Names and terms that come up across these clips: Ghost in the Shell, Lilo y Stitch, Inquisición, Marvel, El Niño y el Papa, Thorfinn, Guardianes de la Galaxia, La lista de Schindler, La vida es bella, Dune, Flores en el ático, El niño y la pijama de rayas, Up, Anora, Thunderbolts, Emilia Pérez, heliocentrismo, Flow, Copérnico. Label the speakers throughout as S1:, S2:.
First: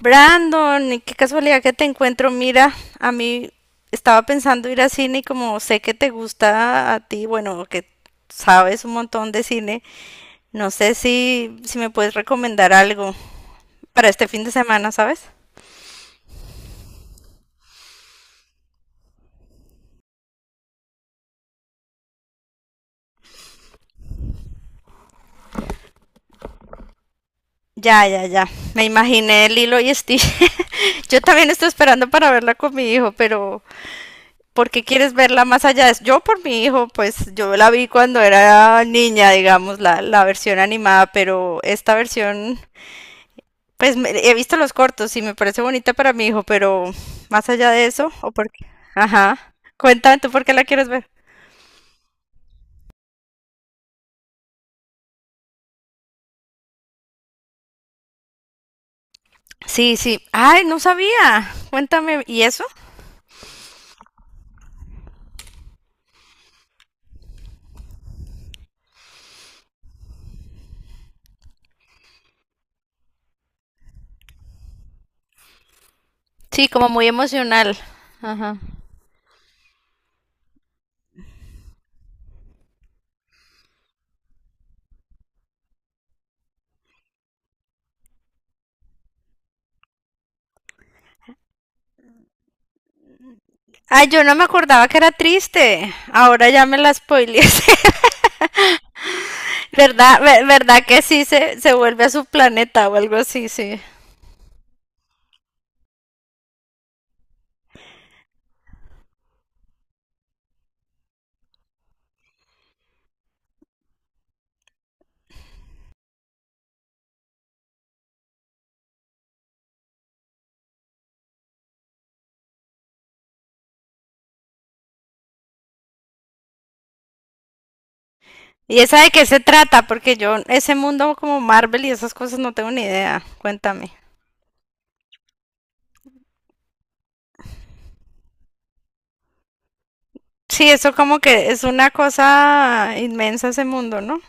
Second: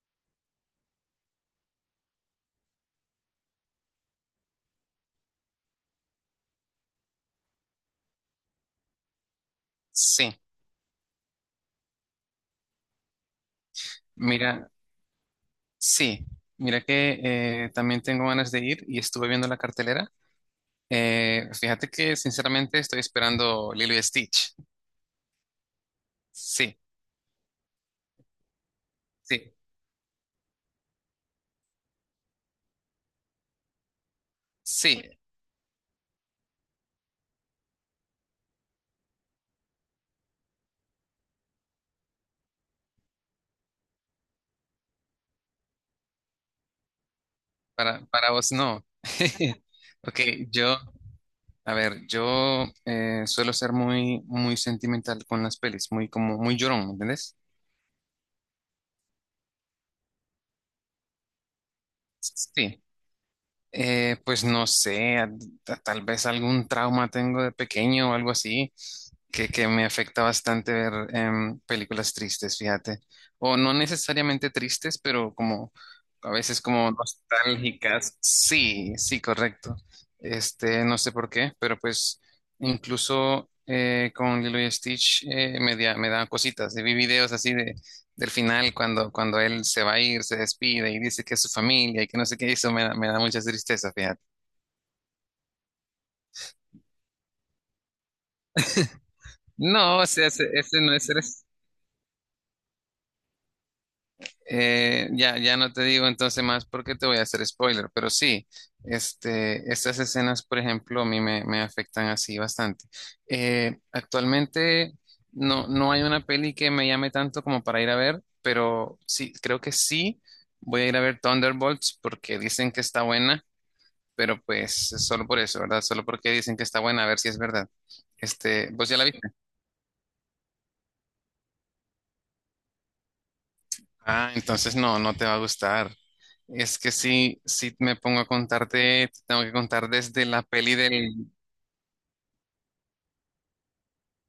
S1: Brandon, y qué casualidad que te encuentro. Mira, a mí estaba pensando ir a cine y como sé que te gusta a ti, bueno, que sabes un montón de cine,
S2: Sí,
S1: no sé si me puedes recomendar algo para este fin de
S2: mira,
S1: semana, ¿sabes?
S2: sí, mira que también tengo ganas de ir y estuve viendo la cartelera. Fíjate que sinceramente estoy esperando Lilo y Stitch. Sí,
S1: Ya, ya, ya. Me imaginé
S2: sí,
S1: Lilo y Stitch. Yo también estoy esperando para verla con mi hijo, pero ¿por qué
S2: sí,
S1: quieres verla más allá? Yo por mi hijo, pues yo la vi cuando era niña, digamos, la versión animada, pero esta versión. He visto los cortos y me parece bonita para mi hijo, pero más allá de
S2: para,
S1: eso, o
S2: para vos
S1: porque...
S2: no.
S1: Ajá. Cuéntame
S2: Ok,
S1: tú por qué la
S2: yo,
S1: quieres ver.
S2: a ver, yo suelo ser muy, muy sentimental con las pelis, muy como, muy llorón, ¿me entendés?
S1: Sí, sí. Ay, no sabía. Cuéntame. ¿Y eso?
S2: Sí, pues no sé, tal vez algún trauma tengo de pequeño o algo así, que me afecta bastante ver películas tristes, fíjate. O no necesariamente tristes, pero como a veces
S1: Sí, como
S2: como
S1: muy emocional.
S2: nostálgicas.
S1: Ajá.
S2: Sí, sí, correcto. Este, no sé por qué, pero pues incluso con Lilo y Stitch me da cositas. Vi videos así del final cuando él se va a ir, se despide y dice que es su familia y que no sé qué hizo, me da mucha tristeza,
S1: Ay,
S2: fíjate.
S1: yo no me acordaba que era triste. Ahora ya me la spoileé.
S2: No, o
S1: ¿Verdad?
S2: sea, ese
S1: ¿Verdad
S2: no
S1: que
S2: es el.
S1: sí se vuelve a su planeta o algo así? Sí.
S2: Ya, ya no te digo entonces más porque te voy a hacer spoiler, pero sí, estas escenas, por ejemplo, a mí me afectan así bastante. Actualmente no hay una peli que me llame tanto como para ir a ver, pero sí, creo que sí voy a ir a ver Thunderbolts porque dicen que está buena. Pero pues es solo por eso, ¿verdad? Solo porque dicen que está buena, a ver si es verdad. Este,
S1: ¿Y
S2: ¿vos ya
S1: esa
S2: la
S1: de
S2: viste?
S1: qué se trata? Porque yo, ese mundo como Marvel y esas cosas no tengo ni idea. Cuéntame.
S2: Ah, entonces no te va a gustar. Es que si me pongo a contarte, te tengo que contar desde la
S1: Sí,
S2: peli
S1: eso
S2: del,
S1: como que es una cosa inmensa ese mundo, ¿no?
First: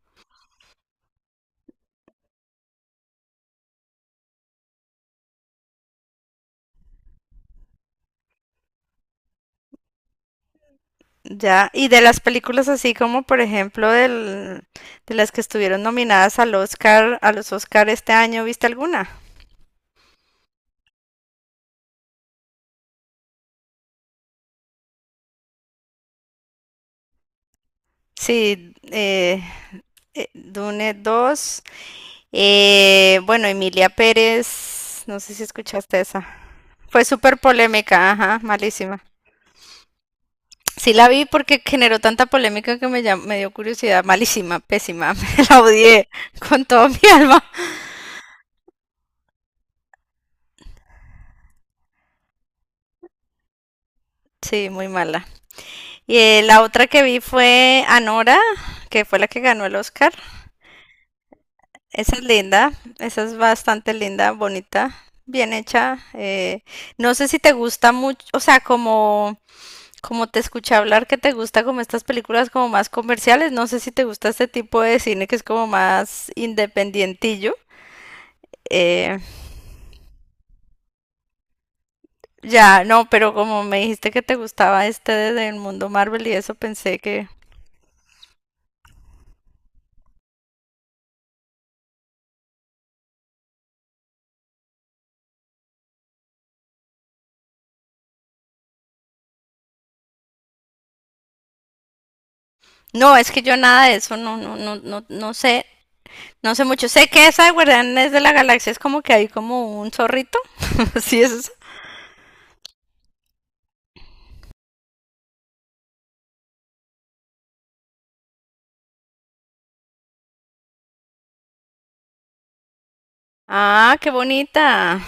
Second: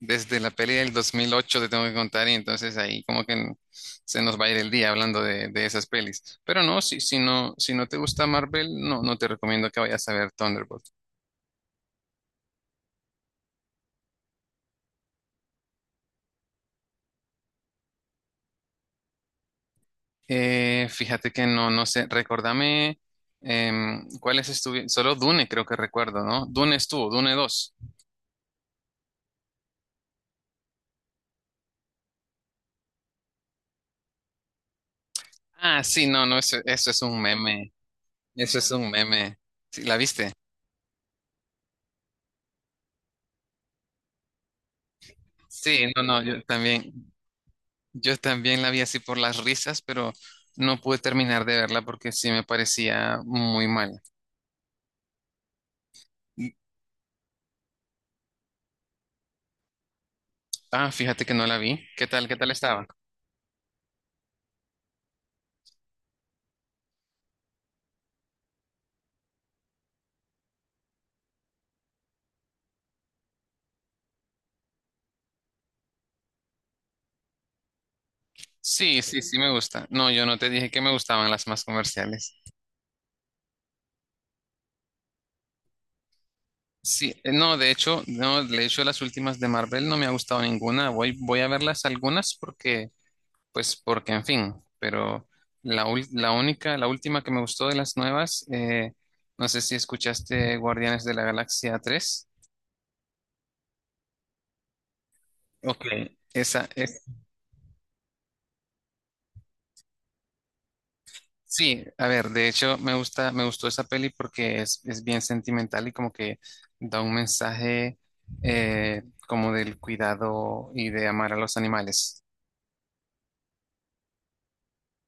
S2: 2008 te tengo que contar y entonces ahí como que se nos va a ir el día hablando de esas pelis. Pero no, si no te gusta Marvel, no te recomiendo que vayas a ver Thunderbolt.
S1: Ya, y de las películas así como por ejemplo del, de las que estuvieron nominadas al Oscar, a los Oscar este año, ¿viste alguna?
S2: Fíjate que no sé. Recordame cuáles estuvieron. Solo Dune creo que recuerdo, ¿no? Dune estuvo, Dune dos.
S1: Sí, Dune dos. Bueno, Emilia Pérez, no sé si
S2: Ah,
S1: escuchaste
S2: sí, no,
S1: esa.
S2: no, eso es
S1: Fue
S2: un
S1: súper
S2: meme.
S1: polémica, ajá,
S2: Eso es un
S1: malísima.
S2: meme. Sí, ¿la viste?
S1: Sí la vi porque generó tanta polémica que me dio curiosidad, malísima, pésima, me la
S2: Sí, no,
S1: odié
S2: no,
S1: con todo mi alma.
S2: yo también la vi así por las risas, pero no pude terminar de verla porque sí me parecía muy mal.
S1: Sí, muy mala. Y
S2: Y-
S1: la otra que vi fue Anora, que fue la que ganó el Oscar.
S2: Ah, fíjate que no la vi. ¿Qué
S1: Esa es
S2: tal, qué tal
S1: linda,
S2: estaba?
S1: esa es bastante linda, bonita, bien hecha. No sé si te gusta mucho, o sea, como, como te escuché hablar que te gusta como estas películas como más comerciales, no sé si te gusta este tipo de cine que es como más independientillo.
S2: Sí,
S1: Eh,
S2: sí, sí me gusta. No, yo no te dije que me gustaban las más comerciales.
S1: ya, no, pero como me dijiste que te gustaba este del mundo Marvel y eso pensé
S2: Sí,
S1: que...
S2: no, de hecho las últimas de Marvel no me ha gustado ninguna. Voy a verlas algunas porque, pues, porque, en fin, pero la última que me gustó de las nuevas, no sé si escuchaste Guardianes de la Galaxia tres.
S1: No, es que yo nada de eso, no, no, no, no, no sé.
S2: Ok.
S1: No sé
S2: Esa
S1: mucho.
S2: es,
S1: Sé que esa de Guardianes de la Galaxia es como que hay como un zorrito. Sí, es esa.
S2: sí, a ver, de hecho me gustó esa peli porque es bien sentimental y como que da un mensaje eh, como del cuidado y de amar a los animales.
S1: Ah, qué bonita.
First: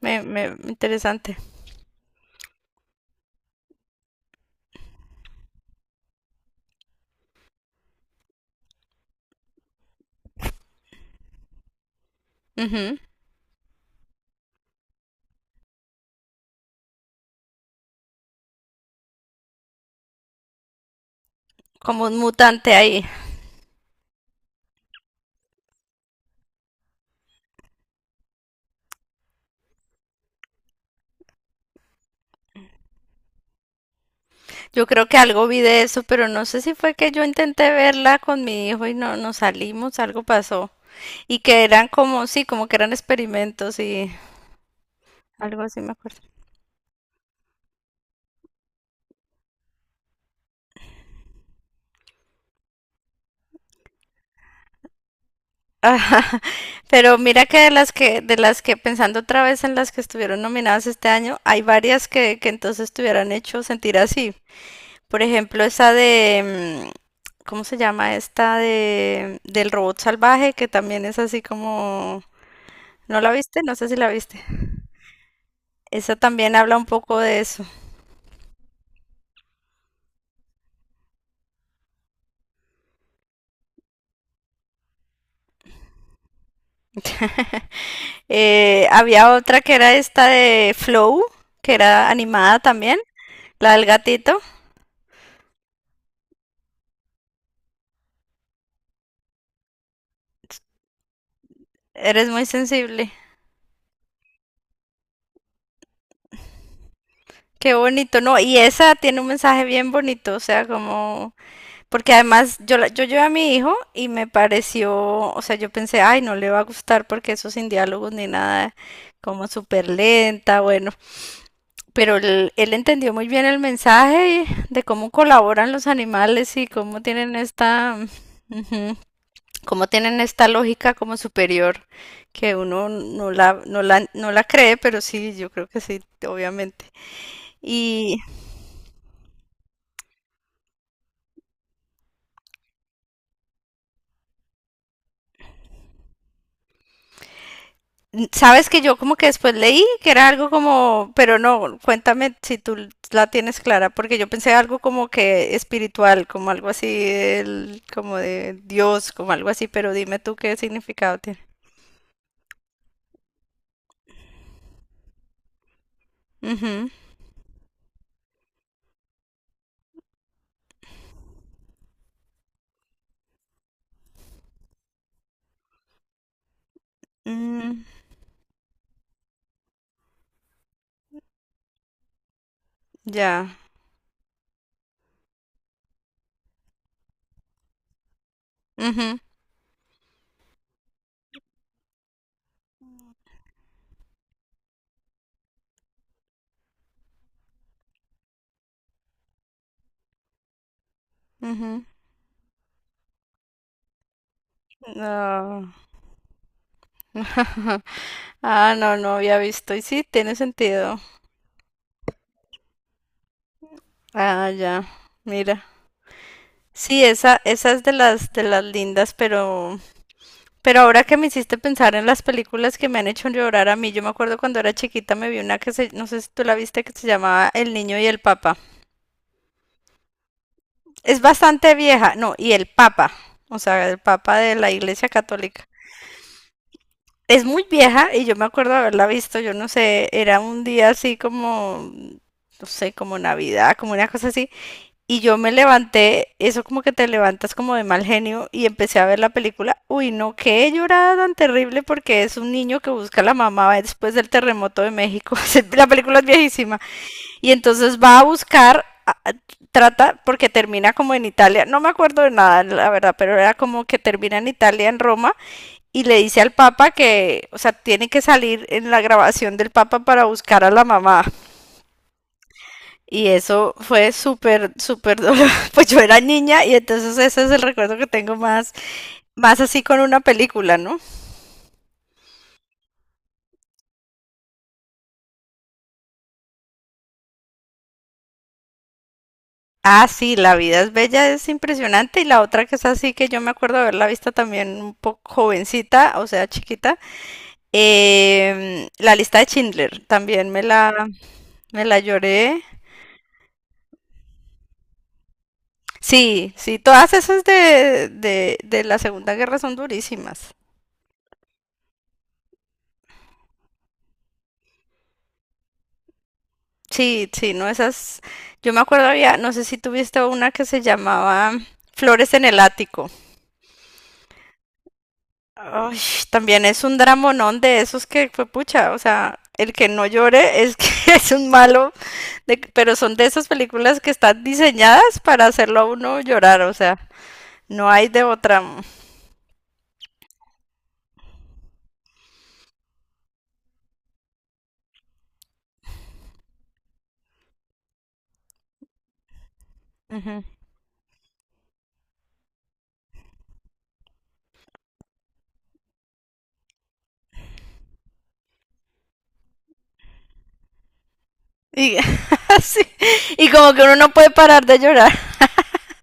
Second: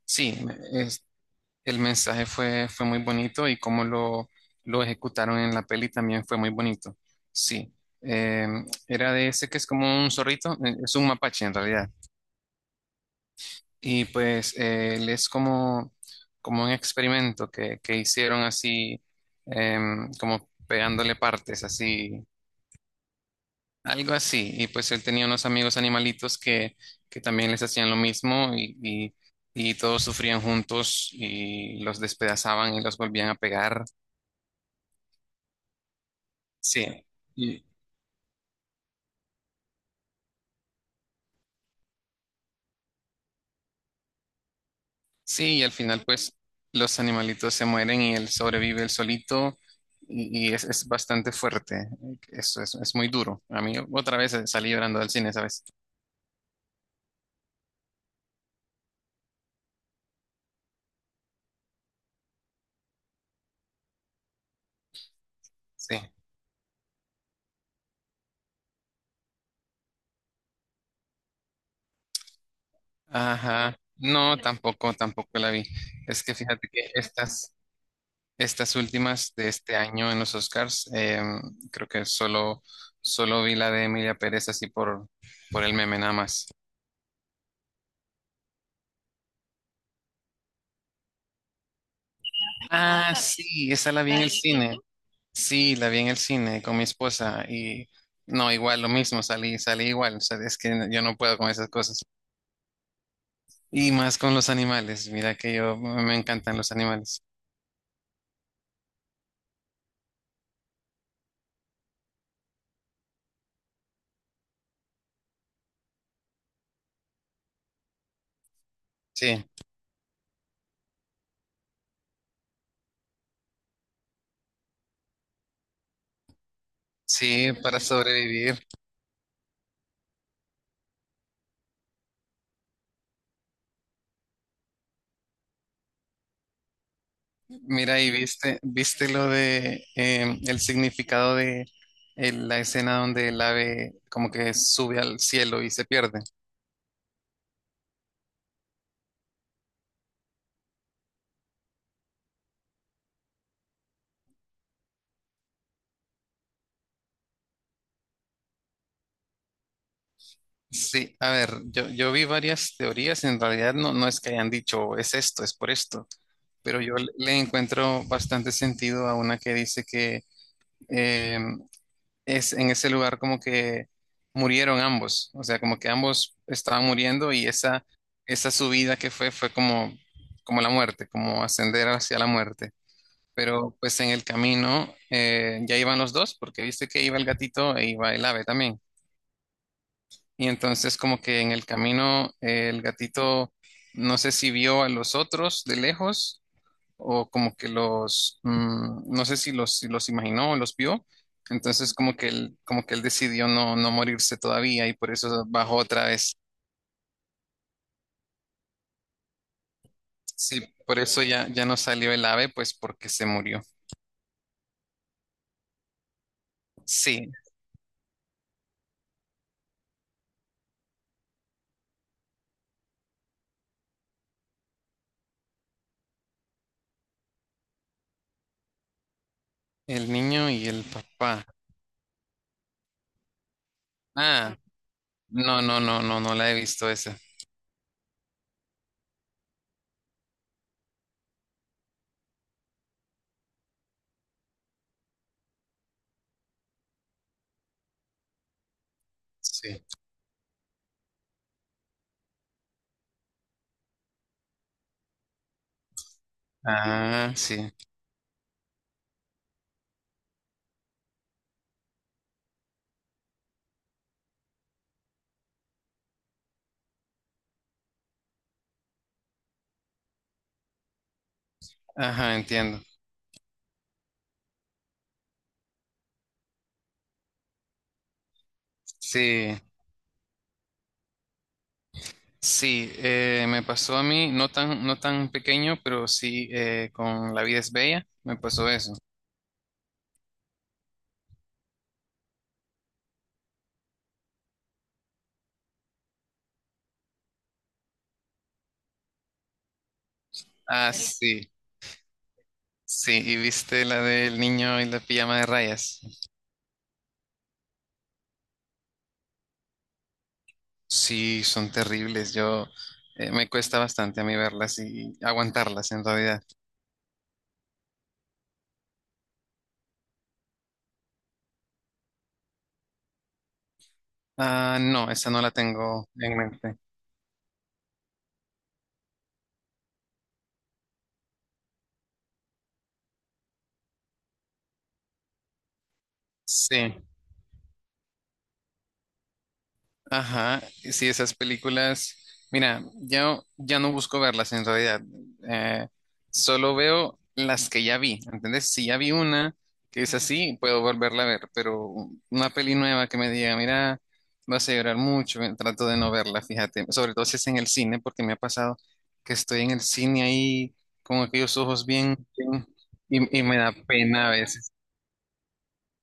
S2: Sí,
S1: Interesante.
S2: el mensaje fue, muy bonito y cómo lo, ejecutaron en la peli también fue muy bonito. Sí, Eh, era de ese que es como un zorrito, es un mapache en realidad.
S1: Ujú.
S2: Y pues él es como, un experimento que, hicieron así, como pegándole partes,
S1: Como un
S2: así,
S1: mutante ahí.
S2: algo así. Y pues él tenía unos amigos animalitos que, también les hacían lo mismo y, todos sufrían juntos y los despedazaban y los volvían a pegar.
S1: Yo creo que algo vi de eso, pero no sé si
S2: Sí,
S1: fue que yo
S2: y,
S1: intenté verla con mi hijo y no nos salimos, algo pasó. Y que eran como, sí, como que eran experimentos y
S2: sí,
S1: algo
S2: y al
S1: así me
S2: final
S1: acuerdo.
S2: pues los animalitos se mueren y él sobrevive él solito y, es, bastante fuerte. Eso es, muy duro. A mí otra vez salí llorando del cine, ¿sabes?
S1: Pero mira que de las que, pensando otra vez en las que estuvieron nominadas este año, hay varias que entonces te hubieran hecho sentir así. Por ejemplo, esa
S2: Sí.
S1: de, ¿cómo se llama? Esta de, del robot salvaje, que también es así como, ¿no la viste? No
S2: Ajá.
S1: sé si la
S2: No,
S1: viste.
S2: tampoco la vi.
S1: Esa
S2: Es que
S1: también
S2: fíjate
S1: habla un
S2: que
S1: poco de
S2: estas,
S1: eso.
S2: últimas de este año en los Oscars, creo que solo, vi la de Emilia Pérez así por, el meme nada más.
S1: Había otra que era esta de Flow, que era animada también,
S2: Ah, sí,
S1: la del
S2: esa la vi en el
S1: gatito.
S2: cine. Sí, la vi en el cine con mi esposa y no, igual lo mismo, salí, igual, o sea, es que yo no puedo con esas cosas.
S1: Eres muy sensible.
S2: Y más con los animales, mira que yo me encantan los animales.
S1: Qué bonito, ¿no? Y esa tiene un mensaje bien bonito, o sea, como... Porque además yo, yo llevé a mi hijo y me pareció, o sea, yo pensé, ay, no le va a gustar porque eso sin diálogos ni nada,
S2: Sí,
S1: como súper lenta, bueno, pero él entendió muy bien el mensaje de cómo colaboran los animales y cómo tienen
S2: sí, para
S1: esta,
S2: sobrevivir.
S1: ujú, cómo tienen esta lógica como superior que uno no la cree, pero sí, yo creo que sí, obviamente.
S2: Mira, y
S1: Y
S2: viste, lo de el significado de la escena donde el ave como que sube al cielo y se pierde.
S1: sabes que yo como que después leí que era algo como, pero no, cuéntame si tú la tienes clara, porque yo pensé algo como que espiritual, como algo así, como de Dios, como algo así, pero dime tú qué
S2: Sí,
S1: significado
S2: a
S1: tiene.
S2: ver, yo, vi varias teorías, en realidad no, es que hayan dicho es esto, es por esto. Pero
S1: Ujú.
S2: yo le encuentro bastante sentido a una que dice que eh, es en ese lugar como que murieron ambos, o sea, como que ambos estaban muriendo y
S1: Mm,
S2: esa, subida que fue como, la muerte, como ascender hacia la muerte.
S1: ya.
S2: Pero pues en el camino ya iban los dos, porque viste que iba el gatito e iba el ave también.
S1: Ujú,
S2: Y entonces como que en el camino el gatito no sé si vio a los otros de lejos o como que no sé si si los imaginó o los vio,
S1: ujú.
S2: entonces como que él decidió no, morirse todavía y por eso
S1: No.
S2: bajó otra vez.
S1: Ah, no, no había visto. Y sí, tiene
S2: Sí, por
S1: sentido.
S2: eso ya, ya no salió el ave, pues porque se murió.
S1: Ah, ya. Mira. Sí,
S2: Sí,
S1: esa es de las lindas, pero... Pero ahora que me hiciste pensar en las películas que me han hecho llorar a mí, yo me acuerdo cuando era chiquita me vi una que no sé si tú la viste, que se llamaba El Niño y el Papa.
S2: el niño y el
S1: Es
S2: papá.
S1: bastante vieja, no, y el Papa, o sea, el Papa de
S2: Ah,
S1: la Iglesia
S2: no,
S1: Católica.
S2: no, no, no, no la he visto esa.
S1: Es muy vieja y yo me acuerdo haberla visto, yo no sé, era un día así como, no sé, como Navidad, como una cosa así. Y yo me levanté, eso como que te levantas como de mal genio y empecé a ver la
S2: Sí.
S1: película. Uy, no, qué llorada tan terrible porque es un niño que busca a la mamá después del terremoto de México. La película es viejísima.
S2: Ah,
S1: Y
S2: sí.
S1: entonces va a buscar, trata, porque termina como en Italia. No me acuerdo de nada, la verdad, pero era como que termina en Italia, en Roma, y le dice al Papa que, o sea, tiene que salir en la grabación del Papa para buscar a la mamá.
S2: Ajá, entiendo.
S1: Y eso fue súper, súper doloroso. Pues yo era niña y entonces ese es el recuerdo que tengo más,
S2: Sí,
S1: más así con una película, ¿no?
S2: sí, me pasó a mí, no tan, pequeño, pero sí con La vida es bella, me pasó eso.
S1: Ah, sí, La vida es bella, es impresionante. Y la otra que es así, que yo me acuerdo haberla vista también un poco jovencita, o sea, chiquita. La lista de Schindler, también
S2: Ah, sí,
S1: me la lloré.
S2: sí, y viste la del niño y la pijama de rayas.
S1: Sí, sí, todas esas de la Segunda Guerra son durísimas.
S2: Sí, son terribles. Yo me cuesta bastante a mí verlas y aguantarlas en realidad.
S1: Sí, sí, no esas. Yo me acuerdo había, no sé si tuviste una que se llamaba Flores en el ático.
S2: Ah, no, esa no la
S1: Ay,
S2: tengo en
S1: también
S2: mente.
S1: es un dramonón de esos que fue pucha, o sea, el que no llore es que es un malo, pero son de esas películas que están diseñadas para hacerlo a uno llorar, o sea,
S2: Sí,
S1: no hay de otra.
S2: ajá, sí, esas películas, mira, ya, ya no busco verlas en realidad, eh, solo veo las que ya vi, ¿entendés? Si ya vi una que es
S1: Ujú.
S2: así, puedo volverla a ver, pero una peli nueva que me diga, mira, vas a llorar mucho, trato de no verla, fíjate, sobre todo si es en el cine, porque me ha pasado que estoy en el cine ahí con aquellos ojos
S1: Y
S2: bien, bien,
S1: sí,
S2: y,
S1: y
S2: me da
S1: como que uno no
S2: pena
S1: puede
S2: a
S1: parar
S2: veces,
S1: de llorar.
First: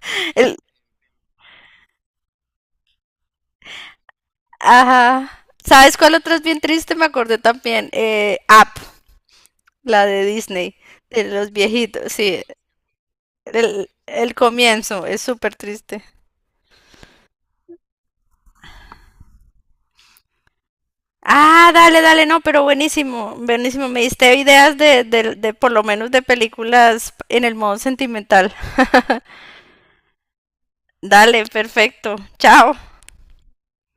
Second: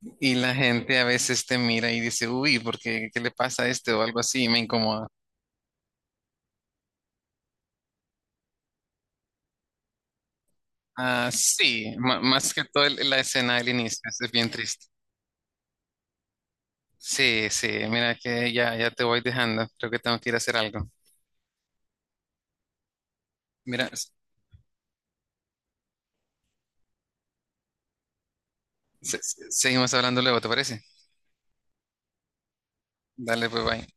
S2: y la
S1: El-
S2: gente a veces te mira y dice, uy, ¿por ¿qué qué le pasa a este o algo así? Y me incomoda.
S1: ajá. ¿Sabes cuál otra es bien triste? Me acordé también. Up. La de Disney, de
S2: Ah,
S1: los
S2: sí,
S1: viejitos, sí.
S2: más que todo la escena del inicio, eso es
S1: El
S2: bien triste.
S1: comienzo es súper triste.
S2: Sí, sí, mira que ya, ya te voy dejando, creo que tengo que ir a hacer algo.
S1: Ah, dale, dale, no, pero buenísimo, buenísimo.
S2: Mira,
S1: Me diste ideas de por lo menos de películas en el modo sentimental.
S2: seguimos hablando luego, ¿te parece?
S1: Dale, perfecto. Chao.
S2: Dale, pues bye.